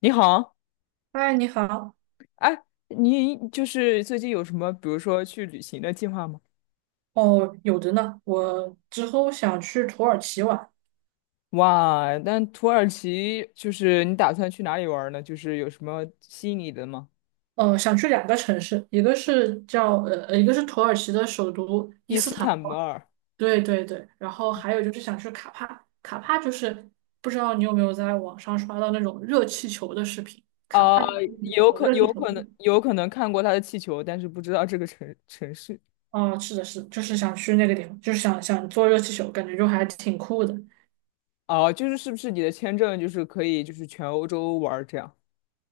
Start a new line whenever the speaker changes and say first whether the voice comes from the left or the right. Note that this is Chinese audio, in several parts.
left: 你好，
right: 嗨，你好。
left: 你就是最近有什么，比如说去旅行的计划吗？
right: 哦，有的呢。我之后想去土耳其玩，
left: 哇，那土耳其就是你打算去哪里玩儿呢？就是有什么吸引你的吗？
right: 想去两个城市，一个是叫一个是土耳其的首都伊
left: 伊
right: 斯
left: 斯
right: 坦
left: 坦
right: 布
left: 布
right: 尔，
left: 尔
right: 对对对。然后还有就是想去卡帕，卡帕就是不知道你有没有在网上刷到那种热气球的视频，卡帕
left: 啊，
right: 就是那
left: 有
right: 个
left: 可
right: 热气
left: 有
right: 球
left: 可
right: 地
left: 能
right: 方。
left: 有可能看过他的气球，但是不知道这个城市。
right: 哦，是的，是的，就是想去那个地方，就是想坐热气球，感觉就还挺酷的。
left: 啊，就是是不是你的签证就是可以就是全欧洲玩儿这样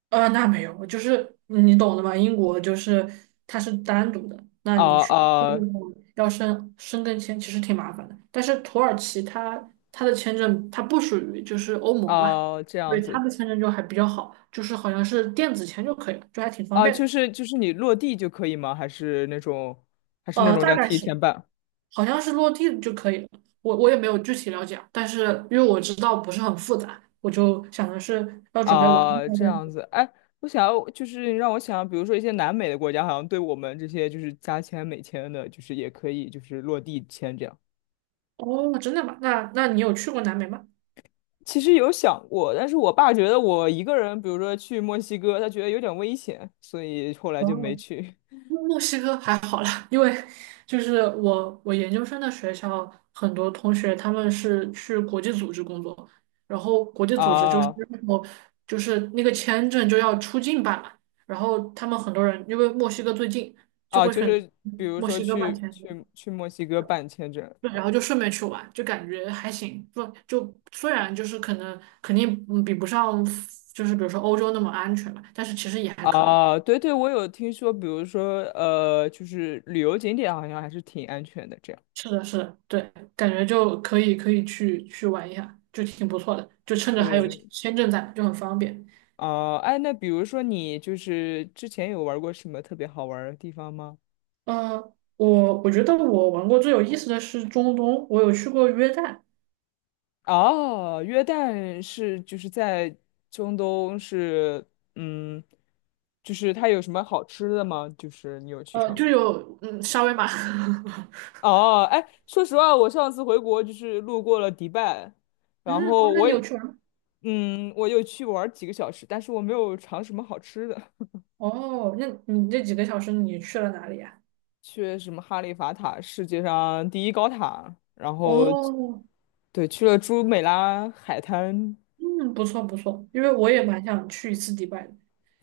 right: 呃，那没有，就是嗯你懂的嘛，英国就是它是单独的，那
left: 啊
right: 你去这个
left: 啊
right: 地方要申根签其实挺麻烦的。但是土耳其它的签证它不属于就是欧盟嘛，
left: 啊这样
right: 对它
left: 子
right: 的签证就还比较好，就是好像是电子签就可以了，就还挺方
left: 啊，
right: 便
left: 就
right: 的。
left: 是就是你落地就可以吗？还是那种还是那
right: 呃，
left: 种
right: 大
left: 要
right: 概
left: 提
right: 是
left: 前办？
right: 好像是落地就可以了，我也没有具体了解啊，但是因为我知道不是很复杂，我就想的是要准备玩一话
left: 啊，这样
right: 再。
left: 子，哎，我想要就是让我想，比如说一些南美的国家，好像对我们这些就是加签美签的，就是也可以就是落地签这样。
right: 哦，真的吗？那那你有去过南美吗？
left: 其实有想过，但是我爸觉得我一个人，比如说去墨西哥，他觉得有点危险，所以后来就没
right: 哦，
left: 去。
right: 墨西哥还好啦，因为就是我研究生的学校很多同学他们是去国际组织工作，然后国际组织就是
left: 啊
right: 我就是那个签证就要出境办嘛，然后他们很多人因为墨西哥最近就
left: 啊，
right: 会
left: 就
right: 选
left: 是比如
right: 墨
left: 说
right: 西哥办
left: 去
right: 签证，
left: 去去墨西哥办签证。
right: 对，然后就顺便去玩，就感觉还行，不就虽然就是可能肯定嗯比不上就是比如说欧洲那么安全嘛，但是其实也还可以。
left: 啊，对对，我有听说，比如说就是旅游景点好像还是挺安全的这样。
right: 是的，是的，对，感觉就可以去去玩一下，就挺不错的，就趁着还有
left: 是，
right: 签证在，就很方便。
left: 哦，哎，那比如说你就是之前有玩过什么特别好玩儿的地方吗？
right: 呃，我觉得我玩过最有意思的是中东，我有去过约旦，
left: 哦，约旦是就是在中东是，嗯，就是它有什么好吃的吗？就是你有去
right: 呃，
left: 尝？
right: 就有嗯沙威玛，
left: 哦，哎，说实话，我上次回国就是路过了迪拜，然
right: 嗯，哦，
left: 后
right: 那
left: 我
right: 你有
left: 也，
right: 去玩吗？
left: 嗯，我有去玩儿几个小时，但是我没有尝什么好吃的。
right: 哦，那你这几个小时你去了哪里呀？
left: 去什么哈利法塔，世界上第一高塔，然后
right: 哦，
left: 对，去了朱美拉海滩，
right: 嗯，不错不错，因为我也蛮想去一次迪拜的，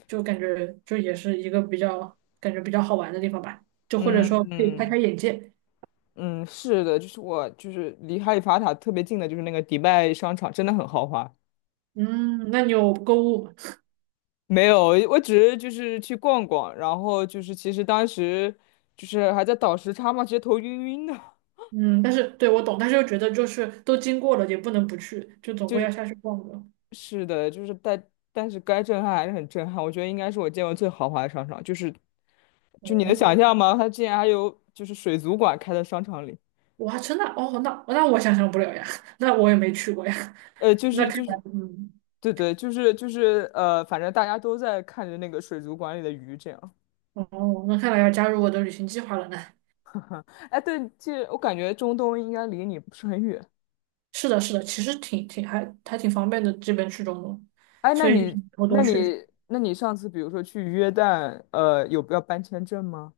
right: 就感觉就也是一个比较感觉比较好玩的地方吧，就或者说
left: 嗯
right: 可以开
left: 嗯，
right: 开眼界。
left: 嗯，是的，就是我就是离哈利法塔特别近的，就是那个迪拜商场，真的很豪华。
right: 嗯，那你有购物吗？
left: 没有，我只是就是去逛逛，然后就是其实当时就是还在倒时差嘛，直接头晕晕的。
right: 嗯，但是对我懂，但是又觉得就是都经过了，也不能不去，就 总
left: 就
right: 归
left: 是。
right: 要下去逛的。
left: 是的，就是但是该震撼还是很震撼，我觉得应该是我见过最豪华的商场，就是就你能想象
right: 哦，
left: 吗？它竟然还有就是水族馆开在商场里，
right: 我还真的哦，那那我想象不了呀，那我也没去过呀。
left: 呃，就
right: 那
left: 是
right: 看
left: 就
right: 来，
left: 是，
right: 嗯，
left: 对对，就是反正大家都在看着那个水族馆里的鱼这样。
right: 哦，那看来要加入我的旅行计划了呢。
left: 哎，对，其实我感觉中东应该离你不是很远。
right: 是的，是的，其实挺挺还还挺方便的，这边去中东，
left: 哎，
right: 所以就是以后
left: 那
right: 多
left: 你
right: 去。
left: 那你上次比如说去约旦，有要办签证吗？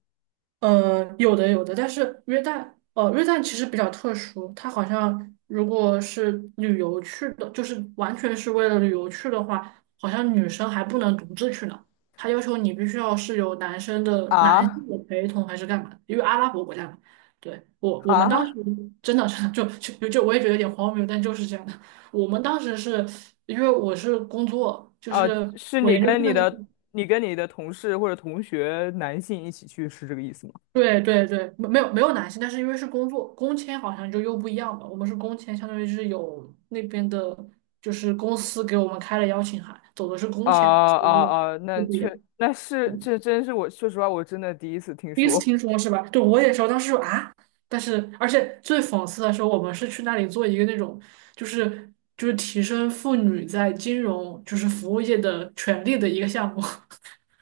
right: 呃，有的有的，但是约旦，呃，约旦其实比较特殊，它好像如果是旅游去的，就是完全是为了旅游去的话，好像女生还不能独自去呢，它要求你必须要是有男生的男
left: 啊
right: 性的陪同还是干嘛的因为阿拉伯国家嘛。对，我们当
left: 啊！
right: 时真的是 就我也觉得有点荒谬，但就是这样的。我们当时是因为我是工作，就
left: 啊，
right: 是。
left: 是
right: 我
left: 你
right: 研究
left: 跟
right: 生的
left: 你
right: 那
left: 的你跟你的同事或者同学男性一起去，是这个意思吗？
right: 对对对，没有没有男性，但是因为是工作工签，好像就又不一样吧。我们是工签，相当于是有那边的，就是公司给我们开了邀请函，走的是工
left: 啊
right: 签，所以
left: 啊
right: 就
left: 啊！那
right: 就不一样。
left: 确那是
right: 嗯，
left: 这真是我说实话，我真的第一次听
right: 第一次
left: 说。
right: 听说是吧？对，我也说当时说啊，但是而且最讽刺的是，我们是去那里做一个那种，就是提升妇女在金融就是服务业的权利的一个项目。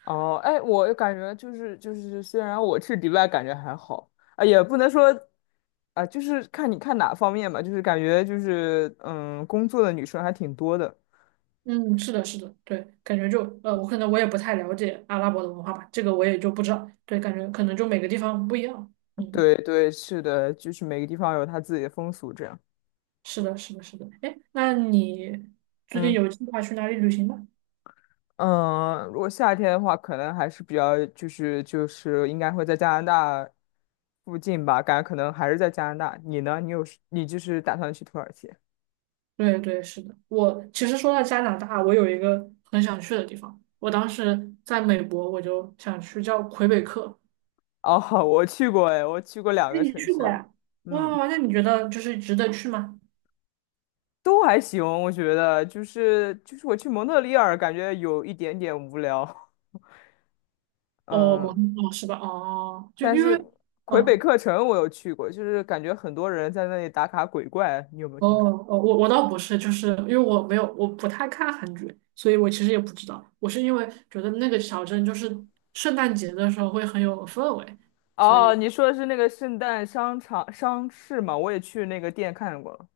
left: 哦，哎，我感觉虽然我去迪拜感觉还好啊，也不能说啊，就是看你看哪方面吧，就是感觉就是嗯，工作的女生还挺多的。
right: 嗯，是的，是的，对，感觉就我可能我也不太了解阿拉伯的文化吧，这个我也就不知道。对，感觉可能就每个地方不一样。嗯，
left: 对对，是的，就是每个地方有它自己的风俗这样。
right: 是的，是的，是的。哎，那你最近
left: 嗯。
right: 有计划去哪里旅行吗？
left: 嗯，如果夏天的话，可能还是比较就是应该会在加拿大附近吧，感觉可能还是在加拿大。你呢？你有你就是打算去土耳其？
right: 对，对，是的。我其实说到加拿大，我有一个很想去的地方。我当时在美国，我就想去叫魁北克。
left: 哦，我去过哎，我去过两
right: 哎，
left: 个
right: 你
left: 城
right: 去过
left: 市，
right: 呀？
left: 嗯，
right: 哇，那你觉得就是值得去吗？
left: 都还行，我觉得就是我去蒙特利尔，感觉有一点点无聊，
right: 哦，蒙
left: 嗯，
right: 特利尔是吧？哦，就
left: 但
right: 因
left: 是
right: 为
left: 魁北
right: 嗯。
left: 克城我有去过，就是感觉很多人在那里打卡鬼怪，你有没有
right: 哦
left: 听说？
right: 哦，我倒不是，就是因为我没有，我不太看韩剧，所以我其实也不知道。我是因为觉得那个小镇就是圣诞节的时候会很有氛围，所
left: 哦，
right: 以
left: 你说的是那个圣诞商市吗？我也去那个店看过了，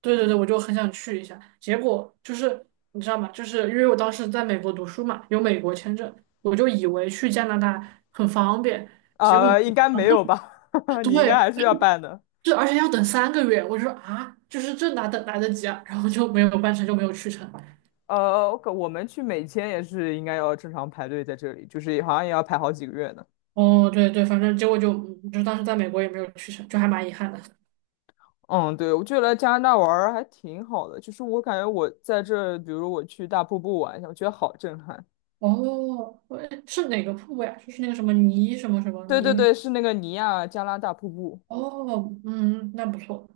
right: 对对对，我就很想去一下。结果就是你知道吗？就是因为我当时在美国读书嘛，有美国签证，我就以为去加拿大很方便，结果
left: 啊、应该
right: 啊，
left: 没有吧？你应该
right: 对，
left: 还是要办的。
right: 这而且要等三个月，我就说啊，就是这哪等来得及啊？然后就没有办成就没有去成。
left: 我们去美签也是应该要正常排队在这里，就是好像也要排好几个月呢。
right: 哦，对对，反正结果就嗯就当时在美国也没有去成，就还蛮遗憾的。
left: 嗯，对，我觉得来加拿大玩儿还挺好的，就是我感觉我在这，比如我去大瀑布玩一下，我觉得好震撼。
right: 哦，喂是哪个瀑布呀？就是那个什么尼什么什么
left: 对对
right: 尼？
left: 对，是那个尼亚加拉大瀑布。
right: 哦，嗯，那不错。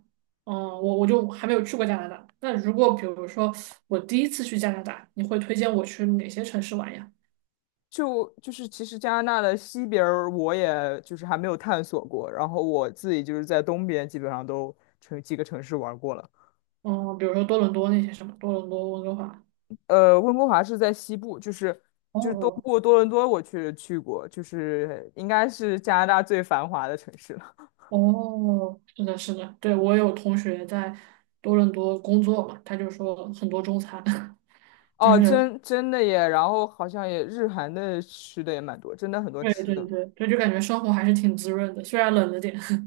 right: 嗯，我就还没有去过加拿大。那如果比如说我第一次去加拿大，你会推荐我去哪些城市玩呀？
left: 就是其实加拿大的西边儿我也就是还没有探索过，然后我自己就是在东边基本上都城几个城市玩过了。
right: 嗯，比如说多伦多那些什么，多伦多、温哥华。
left: 呃，温哥华是在西部，就是
right: 哦
left: 就是东
right: 哦
left: 部多伦多我去过，就是应该是加拿大最繁华的城市了。
right: 哦，是的，是的，对，我有同学在多伦多工作嘛，他就说很多中餐。就
left: 哦，
right: 是
left: 真真的耶，然后好像也日韩的吃的也蛮多，真的很多
right: 对
left: 吃
right: 对
left: 的。
right: 对，对，就感觉生活还是挺滋润的，虽然冷了点。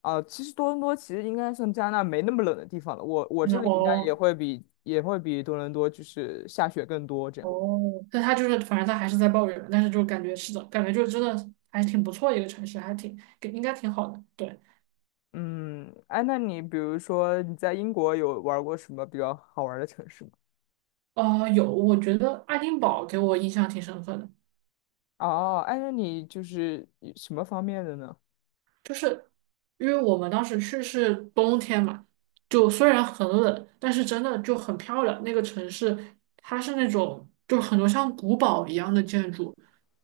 left: 啊，其实多伦多其实应该算加拿大没那么冷的地方了，我
right: 真
left: 这
right: 的
left: 里应该也
right: 哦。
left: 会比也会比多伦多就是下雪更多这样。
right: 哦，但他就是，反正他还是在抱怨，但是就感觉是的，感觉就真的还挺不错一个城市，还挺给应该挺好的。对，
left: 嗯，哎，那你比如说你在英国有玩儿过什么比较好玩儿的城市吗？
right: 呃，有，我觉得爱丁堡给我印象挺深刻的，
left: 哦，哎，那你就是以什么方面的呢？
right: 就是因为我们当时去是冬天嘛，就虽然很冷，但是真的就很漂亮。那个城市它是那种就很多像古堡一样的建筑，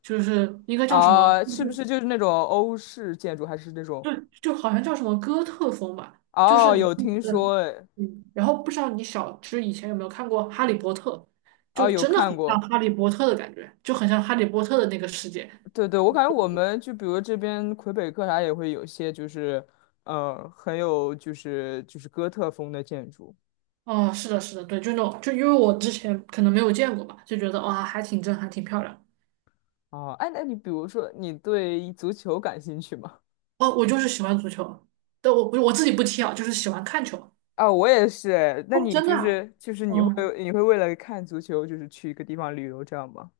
right: 就是应该叫什么？
left: 啊，是不是就是那种欧式建筑，还是那种？
right: 就就好像叫什么哥特风吧，
left: 哦，有
right: 嗯。
left: 听说，哎，
right: 嗯，然后不知道你小芝以前有没有看过《哈利波特》，就
left: 哦，有
right: 真的很
left: 看
right: 像
left: 过。
right: 《哈利波特》的感觉，就很像《哈利波特》的那个世界。
left: 对对，我感觉我们就比如这边魁北克啥也会有一些，就是很有就是哥特风的建筑。
right: 哦，是的，是的，对，就那种，就因为我之前可能没有见过吧，就觉得哇，还挺震撼，挺漂亮。
left: 哦，哎，那你比如说你对足球感兴趣吗？
right: 哦，我就是喜欢足球，但我自己不踢啊，就是喜欢看球。
left: 啊，我也是。那
right: 哦，
left: 你
right: 真的啊？
left: 你会
right: 嗯，
left: 你会为了看足球，就是去一个地方旅游这样吗？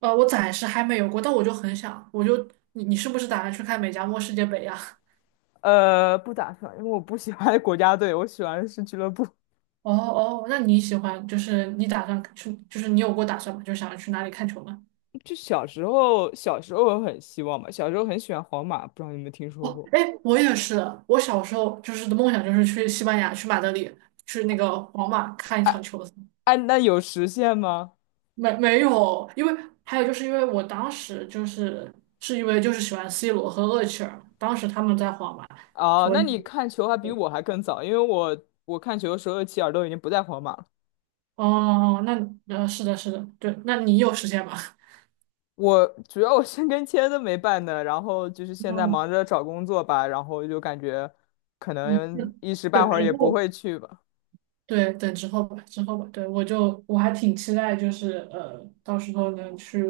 right: 呃，我暂时还没有过，但我就很想，我就你你是不是打算去看美加墨世界杯呀？
left: 呃，不打算，因为我不喜欢国家队，我喜欢的是俱乐部。
right: 哦哦，那你喜欢就是你打算去，就是你有过打算吗？就想要去哪里看球吗？
left: 就小时候，小时候我很希望嘛，小时候很喜欢皇马，不知道你有没有听说
right: 哦，
left: 过？
right: 哎，我也是，我小时候就是的梦想就是去西班牙，去马德里，去那个皇马看一场球赛。
left: 哎，那有实现吗？
right: 没有，因为还有就是因为我当时就是是因为就是喜欢 C 罗和厄齐尔，当时他们在皇马，
left: 哦，
right: 所以
left: 那你看球还比我还更早，因为我看球的时候，齐尔都已经不在皇马了。
right: 哦，那呃是的，是的，对，那你有时间吗？
left: 我主要我申根签都没办呢，然后就是 现在
right: 嗯。
left: 忙着找工作吧，然后就感觉可
right: 嗯，
left: 能 一时
right: 对，
left: 半会儿
right: 然
left: 也不
right: 后。
left: 会去吧。
right: 对，等之后吧，之后吧。对，我就我还挺期待，就是呃，到时候能去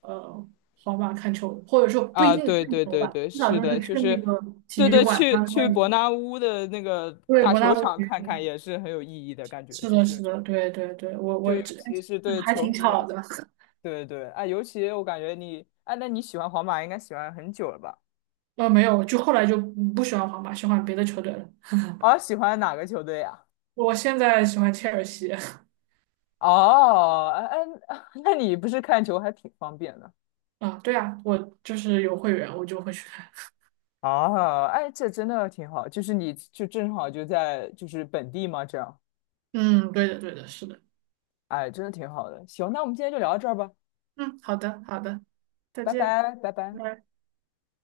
right: 呃皇马看球，或者说不一
left: 啊，
right: 定
left: 对对
right: 看球
left: 对
right: 吧，
left: 对，
right: 至少
left: 是
right: 就
left: 的，
right: 是
left: 就
right: 去那
left: 是
right: 个体
left: 对
right: 育
left: 对，
right: 馆
left: 去
right: 参
left: 去
right: 观一下。
left: 伯纳乌的那个
right: 对，
left: 大
right: 伯纳
left: 球
right: 乌
left: 场
right: 体育
left: 看看
right: 馆。
left: 也是很有意义的感觉，
right: 是
left: 就
right: 的，是
left: 是
right: 的，对对对，我
left: 就
right: 我
left: 尤
right: 这
left: 其是对
right: 还
left: 球
right: 挺
left: 迷来
right: 巧
left: 说，
right: 的。
left: 对对，啊，尤其我感觉你，啊，那你喜欢皇马应该喜欢很久了吧？
right: 呃，没有，就后来就不喜欢皇马，喜欢别的球队了。
left: 哦，喜欢哪个球队呀？
right: 我现在喜欢切尔西。
left: 哦，哎哎，那你不是看球还挺方便的。
right: 啊，对啊，我就是有会员，我就会去看。
left: 啊，哎，这真的挺好，就是你就正好就在就是本地嘛，这样，
right: 嗯，对的，对的，是的。
left: 哎，真的挺好的。行，那我们今天就聊到这儿吧，
right: 嗯，好的，好的，再
left: 拜
right: 见。
left: 拜，拜拜。
right: 拜拜。